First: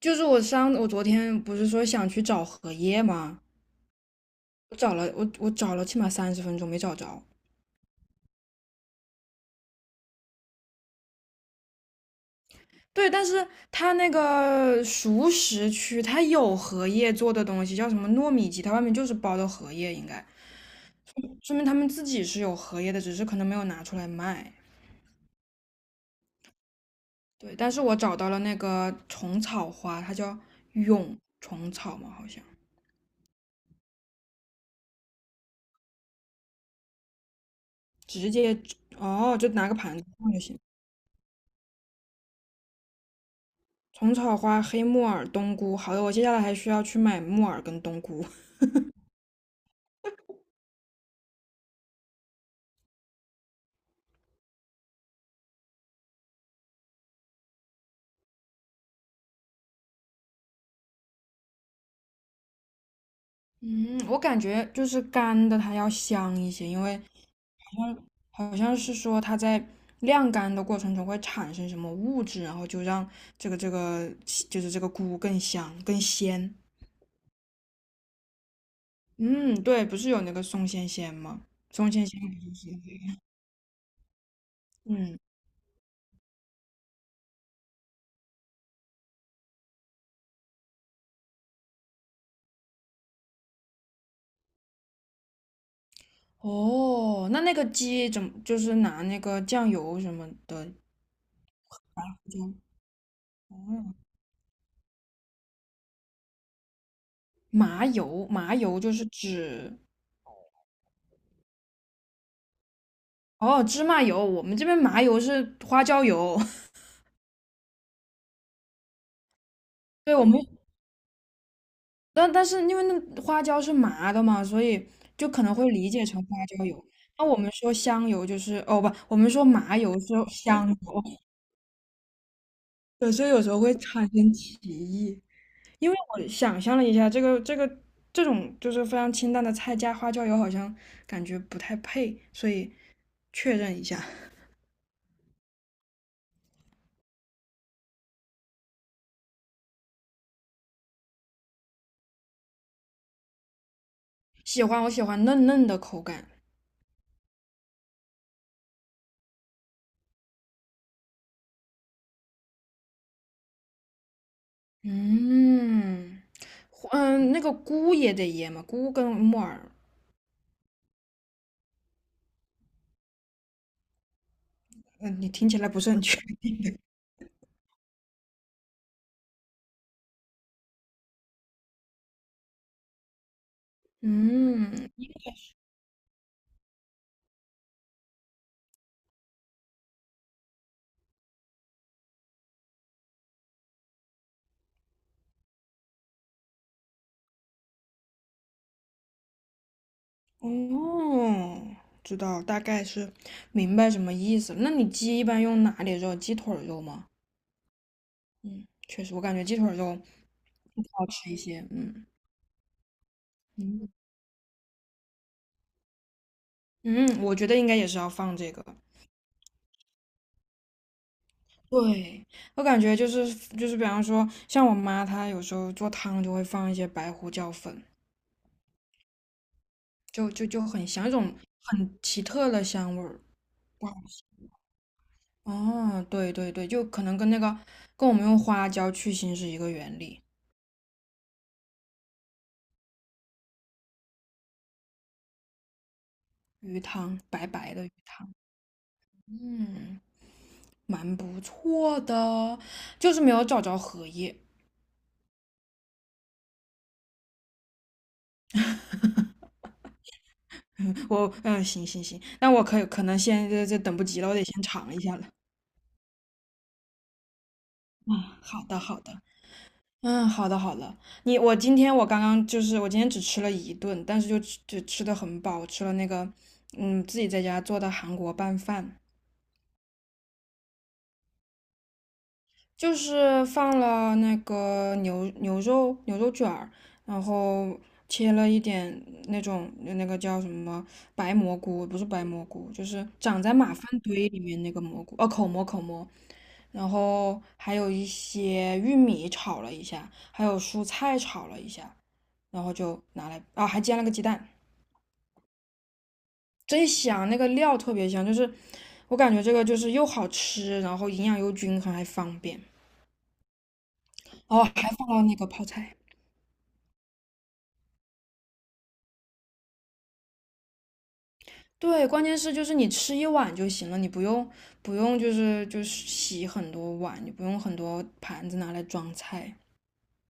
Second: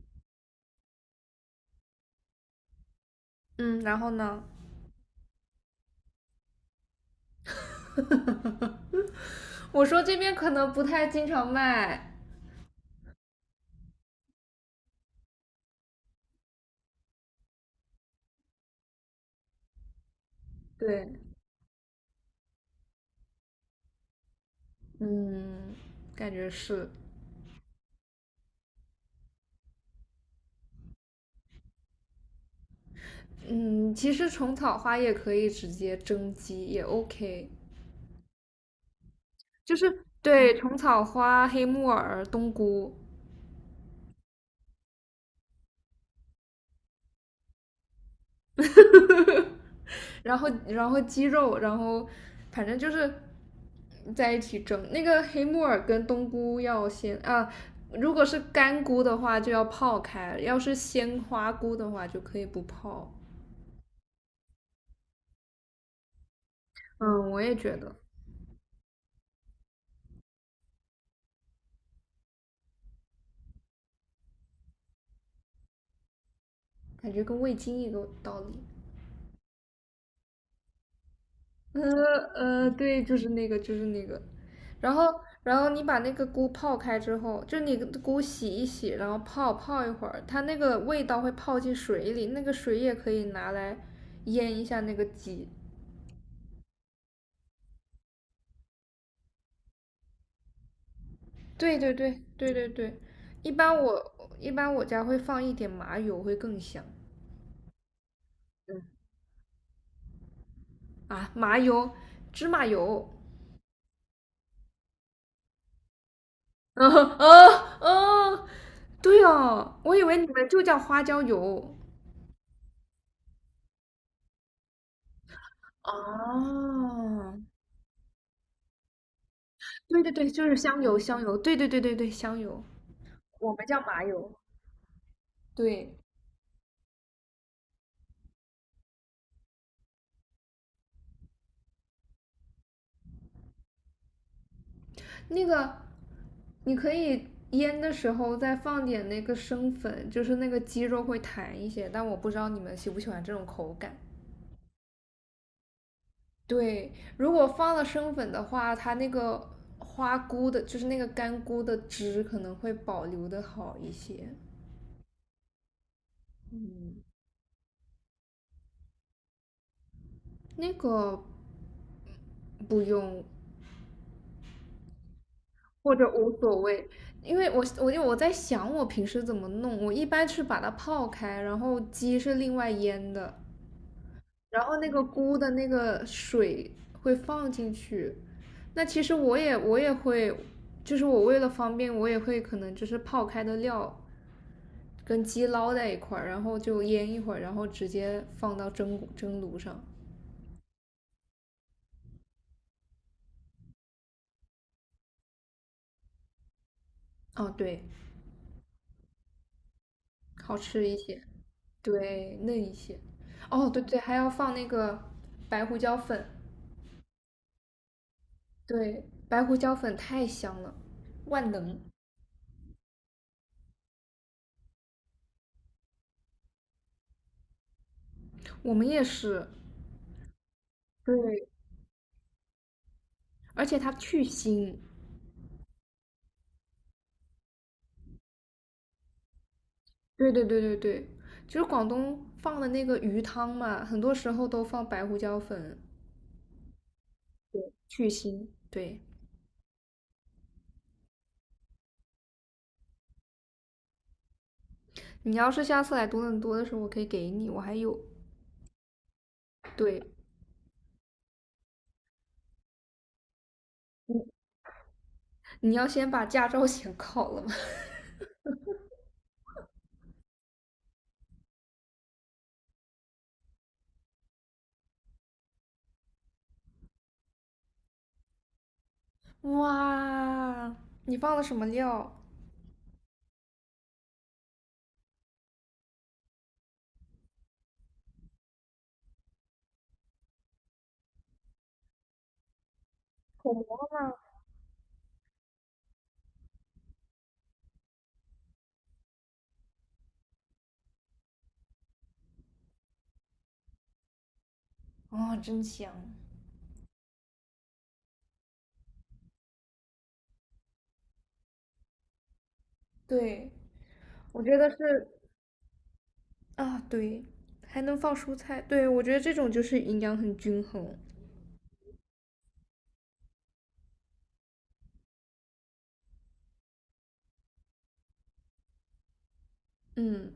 就是我昨天不是说想去找荷叶吗？嗯，然后呢？我找了起码30分钟没找着。我说这边可能不太经常卖。对，但是它那个熟食区它有荷叶做的东西，叫什么糯米鸡，它外面就是包的荷叶，应该对，说明他们自己是有荷叶的，只是可能没有拿出来卖。嗯，感觉是。对，但是我找到了那个虫草花，它叫蛹虫草嘛，好像嗯，其实虫草花也可以直接蒸鸡，也 OK。直接哦，就拿就个盘是子放就对行。虫草花、黑木耳、冬菇，虫草花、黑木耳、冬菇，好的，我接下来还需要去买木耳跟冬菇。然后鸡肉，然后反正就是在一起蒸。那个黑木耳跟冬菇要先啊，如果是干菇的话就要泡开，要是鲜花菇的话就可以不泡。嗯，我感觉就是干的它要香一些，因为嗯，我也觉好得，像好像是说它在晾干的过程中会产生什么物质，然后就让这个这个就是这个菇更香更鲜。感觉跟味精一个道理。嗯，对，不是有那个松鲜鲜吗？呃松鲜鲜好像是那对，就个是那个，就是那个。然嗯，后，然后你把那个菇泡开之后，就你菇洗一洗，然后泡一会儿，它那个味道会泡进水里，那个水也可以拿来腌一下那个鸡。哦，那个鸡怎么就是拿那个酱油什么的？对对对对对对，一般哦我一般我家会放一点麻油，会更香。麻油，麻油嗯就是指啊，麻油，芝麻油。哦，芝麻油，我们这边麻油是花椒油，啊啊！对哦，我以对为我你们，们就叫花椒油。但是因为那花椒是麻的嘛，所以就可能会理解成花椒油。那我哦，们说香油就是哦不，我们说麻油对是对对，就是香油，香油，香油，对对对对对，香油。对，所以有时候会还产有，生歧义。因对，为我想象了一下，这种就是非常清淡的菜加花椒油，好像感觉不太配，所以确认一下，那个你可以腌的时候再放点那个生粉，就是那个鸡肉会弹一些，但我不知道你们喜不喜欢这种口感。我喜欢嫩嫩的口感。对，如果放了生粉的话，它那个花菇的，就是那个干菇的汁可能会保留的好一些。嗯，嗯，那个菇也得腌嘛，菇跟木耳，那个不用，嗯，你听起来不是或很者全。无所谓，因为我在想我平时怎么弄，我一般是把它泡开，然后鸡是另外腌的，然后那嗯，个菇的那个水会放进去。那其实我也会，就是我为了方便，我也会可能就是泡开的料跟鸡捞在一块儿，然后就腌一会儿，然后直接放到蒸炉上。哦，知道，大概是明白什么意思了。那你鸡一般用哪里肉？鸡腿儿肉吗？哦，对，嗯，确实，我感觉鸡腿儿肉好吃一好些，吃一些。嗯对，嫩一些。哦，对嗯对，还要放那个白胡椒粉。嗯，我觉得应该也是要放这个。对，白胡椒粉太香了，万能。对，我感觉就是就是，比方说，像我妈她有时候做汤就会放一些白胡椒粉，我们也是。就很香，一种对，很奇特的香味儿。而且哇，它去腥。哦，对对对，就可能跟那个跟我们用花椒去腥是一个原理。对对对对对，就是广东放的那个鱼汤嘛，很多时候都放白胡椒粉鱼汤，白白的鱼去汤，腥。对，嗯，蛮不错的，就是没有找着荷叶。你要是下次来多伦多的时候，我可以给你，我还有。对，嗯，行行行，那我可能先这等不你及了，我得先尝一下了。你要先把驾照 先考了吗？嗯，好的好的。嗯，好的好的。你我今天我刚刚就是我今天只吃了一顿，但是就吃的很饱，我吃了那个自己在家做的韩国拌饭。哇，你放了什么料？就是放了那个牛肉卷儿，然后切了一点那种那个叫什么白蘑菇，不是白蘑菇，就是长口在马蘑。粪堆里面那个蘑菇，哦，口蘑，然后还有一些玉米炒了一下，还有蔬菜炒了一下，然后就拿来，啊，还煎了个鸡蛋，哦，真香！真香，那个料特别香，就是我感觉这个就是又好吃，然后营养又均衡，还方便，对，我觉哦，得还是放了那个泡菜。啊，对，还能放蔬菜，对，我觉得这种就是营养很均衡。对，关键是就是你吃一碗就行了，你不用就是洗很多碗，你不用很多盘子拿来装菜，嗯，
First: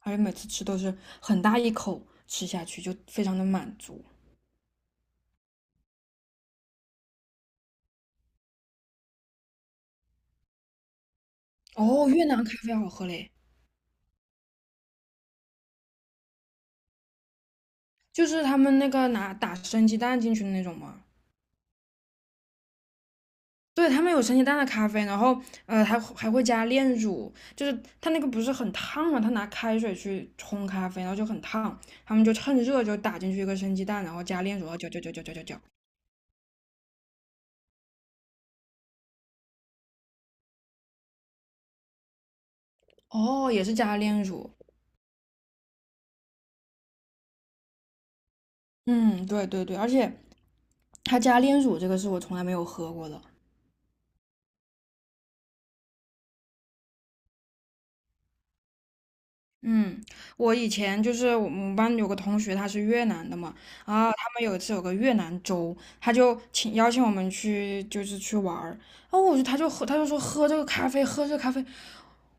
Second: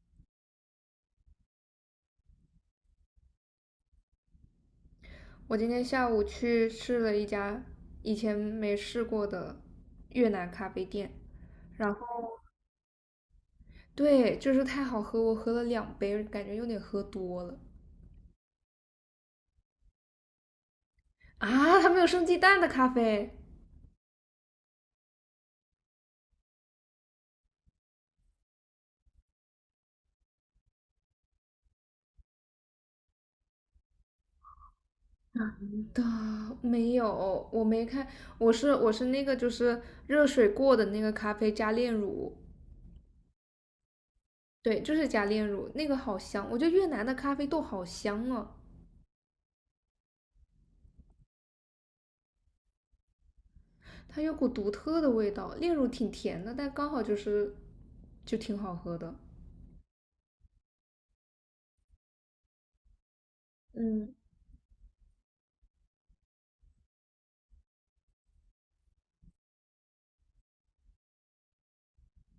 而且每次吃都是很大一口吃下去，就非常的满足。我今天下午去试了一家以前没试过的越南咖啡店，然后哦，越南咖啡好喝嘞，对，就是太好喝，我喝了两杯，感觉有点喝多了就是他们那个拿打生鸡蛋进去的那种嘛。啊！它没有生鸡蛋的咖啡对，他们有生鸡蛋的咖啡，然后还会加炼乳，就是它那个不是很烫嘛，他拿开水去冲咖啡，然后就很烫，他们就趁热就打进去一个生鸡蛋，然后加炼乳，然后搅搅搅搅搅搅搅。的，没有，我没看，我是那个就是热水过的那个咖啡加炼乳，哦，也是加炼乳。对，就是加炼乳，那个好香，我觉得越南的咖啡豆好香啊。嗯，对对对，而且他加炼乳这个是我从来没有喝过的。它有股独特的味道，炼乳挺甜的，但刚好就是就挺好喝的。嗯，我以前就是我们班有个同学，他是越南的嘛，然后嗯他们有一次有个越南粥，他就请邀请我们去，就是去玩儿。然后我就他就喝，他就说喝这个咖啡，喝这个咖啡。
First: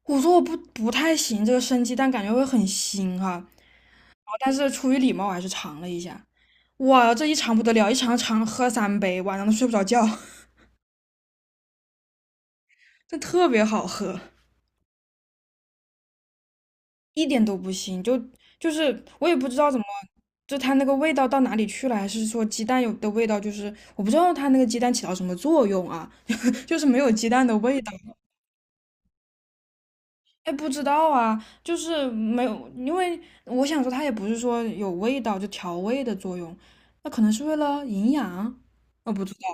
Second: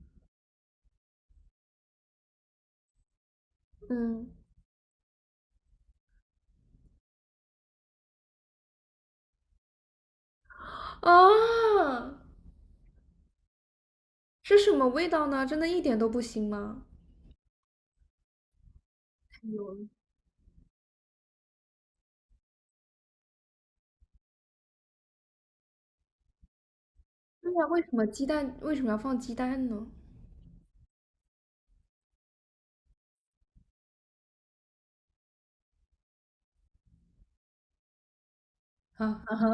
我说我不太行，这个生鸡蛋感觉会很腥哈、然嗯，后但是出于礼貌，我还是尝了一下。哇，这一尝不得了，一尝尝喝三杯，晚上都睡不着觉，啊，这特别好喝。是什么味道呢？真的一点都不腥吗？一点都不腥，就就是我也不知道怎么，就它那个味道到哪里去了，还是说鸡蛋有的味道，就是我不知道它那个鸡蛋起到什么作用啊，就是没有鸡蛋对的呀，为味什道，么鸡蛋为什么要放鸡蛋呢？哎，不知道啊，就是没有，因为我想说它也不是说有味道就调味的作用，那可能是为了营养，啊，我不知啊道，哈，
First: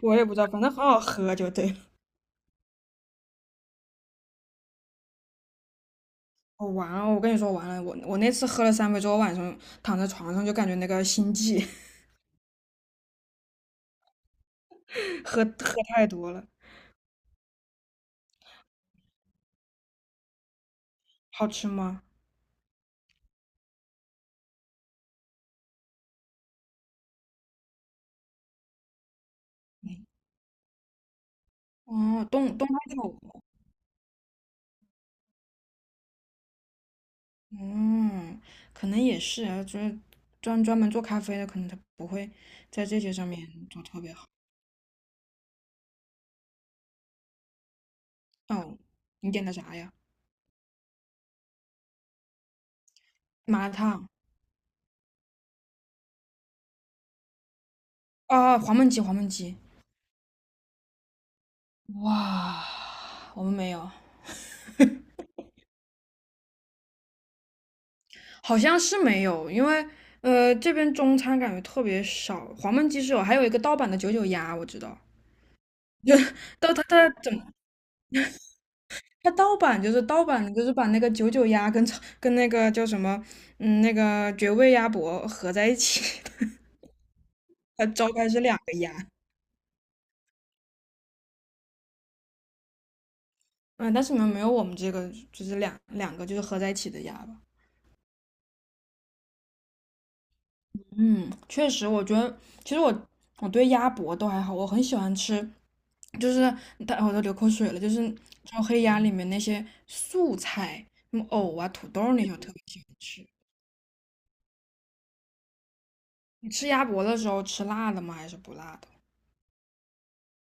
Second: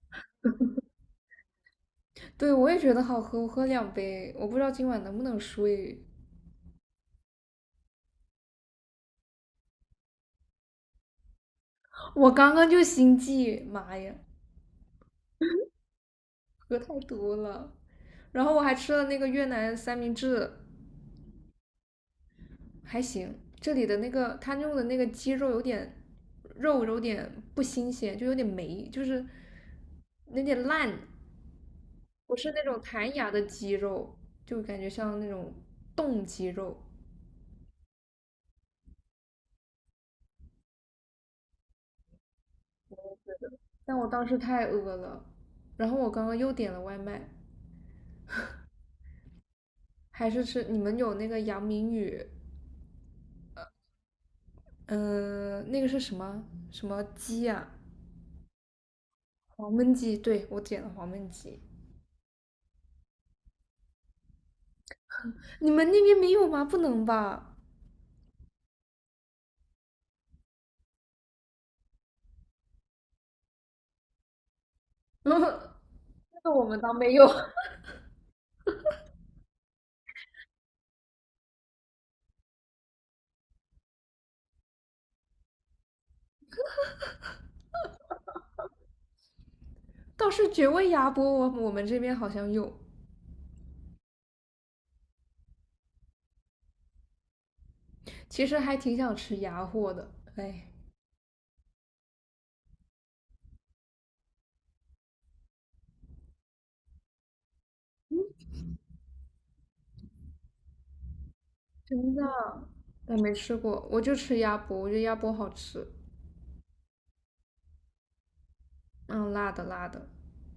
我也不知道，反正很好喝就对了。对，我也觉得好喝，我喝两杯，我不知道今晚能不能睡。我完了，我跟你说完了，我那次喝了三杯之后，晚上躺在床上就感觉那个心悸，我刚刚就心悸，妈呀，喝太多了。喝太多了，然后我还吃了那个越南三明治，好吃吗？还行。这里的那个他用的那个鸡肉有点肉有点不新鲜，就有点霉，就是有点烂，哦，不是冻那东种北弹酒，牙的鸡肉，就感觉像那种冻鸡肉。嗯，可能也是啊，就是专门做咖啡的，可能他不会在这些上面做但特我别当好。时太饿了，然后我刚刚又点了外卖，哦，你点的啥呀？还是吃你们有那个杨明宇，麻辣烫那个是什么什么鸡啊？啊，黄焖鸡，黄焖鸡。黄焖鸡，对，我点了黄焖鸡。哇，我们没有，你们那边没有吗？不能吧？好像是没有，因为这边中餐感觉特别少，黄焖鸡是有，还有一个盗版的九九鸭，我知道，那个我但们它倒没有。它它盗版就是盗版的，就是把那个九九鸭跟那个叫什么，嗯，那个绝味鸭脖合在一起 它招牌是两个鸭，倒是绝味鸭脖，我们这边好像有，嗯，但是你们没有我们这个就是两个就是合在一起的鸭吧？其实还挺想吃鸭货的，哎，嗯，确实，我觉得其实我对鸭脖都还好，我很喜欢吃，就是但我都流口水了，就是招黑鸭里面那些素菜，什么藕啊、土豆真的，那些，我特别喜欢我吃。没吃过，我就吃鸭脖，我觉得鸭脖好吃，你吃鸭脖的时候吃辣的吗？还是不辣的？嗯，辣的辣的，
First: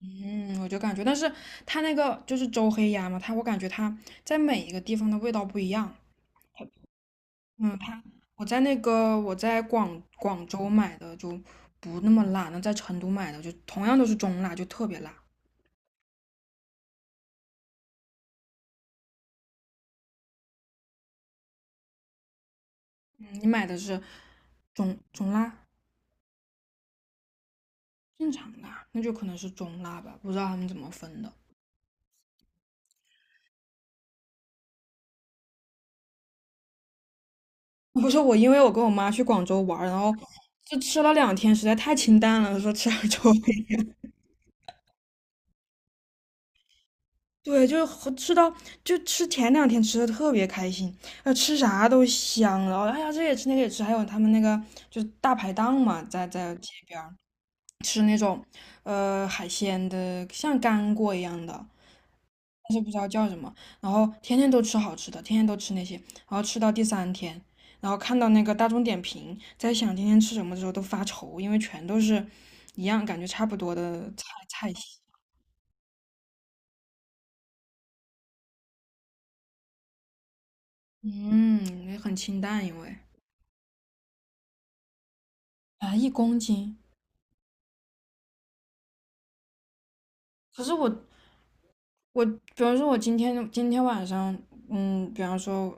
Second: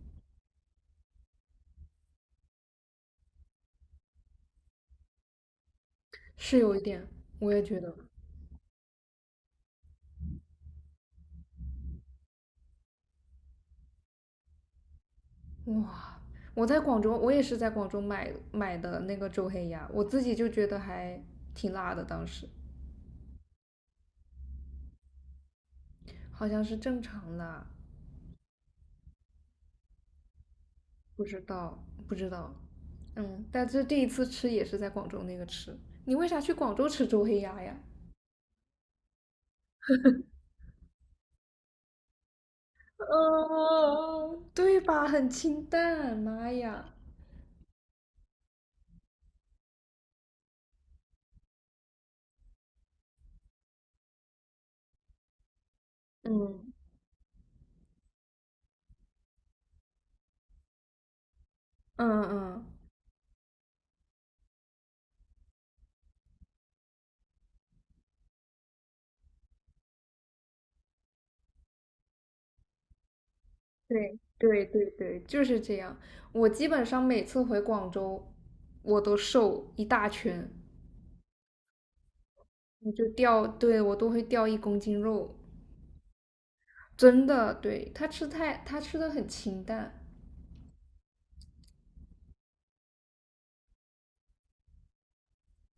嗯，我就感觉，但是它那个就是周黑鸭嘛，它我感觉它在每一个地方的味道不一样。是有一点，我也嗯，觉得，我在广州买的就不那么辣，那在成都买的就同样都是中辣，就特别辣。哇，我在广州，我也是在广州买的那个周黑鸭，我自己就觉得还挺辣的，当时嗯，你买的是中辣、好像是正常辣，正常辣，那就可能是中辣吧，不知道他们怎么不分的。知道不知道，嗯，但是第一次吃也是在广州那个吃，你为啥去广州吃周黑鸭呀？不是我，因为我跟我妈去广州玩儿然后就吃了两天，实在太清淡了，说吃点周黑嗯，对吧？很清淡，妈呀！对，就是和吃到就吃前两天吃的特别开心，吃啥都香了。哎呀，这也吃那个也吃，还有他们那个就是大排档嘛，在街嗯，边儿吃那种海鲜的，像干锅一样的，嗯嗯，但是不知道叫什么。然后天天都吃好吃的，天天都吃那些，然后吃到第三天，然后看到那个大众点评，在想今天吃什么的时候都发愁，因为全都是一样，感觉差不多的对，菜对菜对系。对，就是这样。我基本上每次回广州，我都瘦一大圈，嗯，也很清淡，因我为。就掉，对，我都会掉一公斤肉，啊，一公斤。真的。对，他吃太，他吃的很清淡。可是我，比方说，我今天晚上，嗯，比方说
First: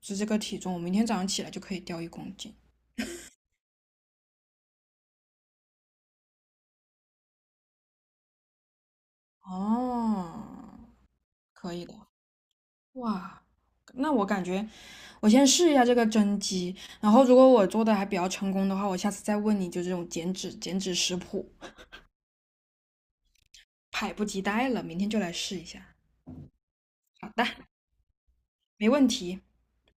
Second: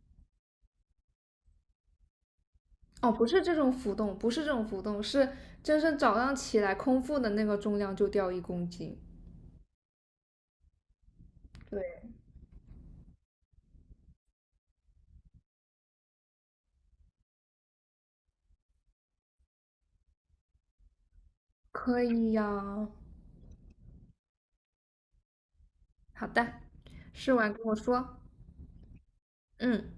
是这个体重，我明天早上起来就可以掉一公斤。哦，不是这种浮动，不是这种浮动，是真正早上起来空腹的那个重量就掉一公斤。哦，可以的。对，哇，那我感觉我先试一下这个蒸鸡，然后如果我做的还比较成功的话，我下次再问你就这种减脂食谱，可以呀，迫不及待了，明天就来试一下。好的，好试的，完跟我说。没问题。嗯。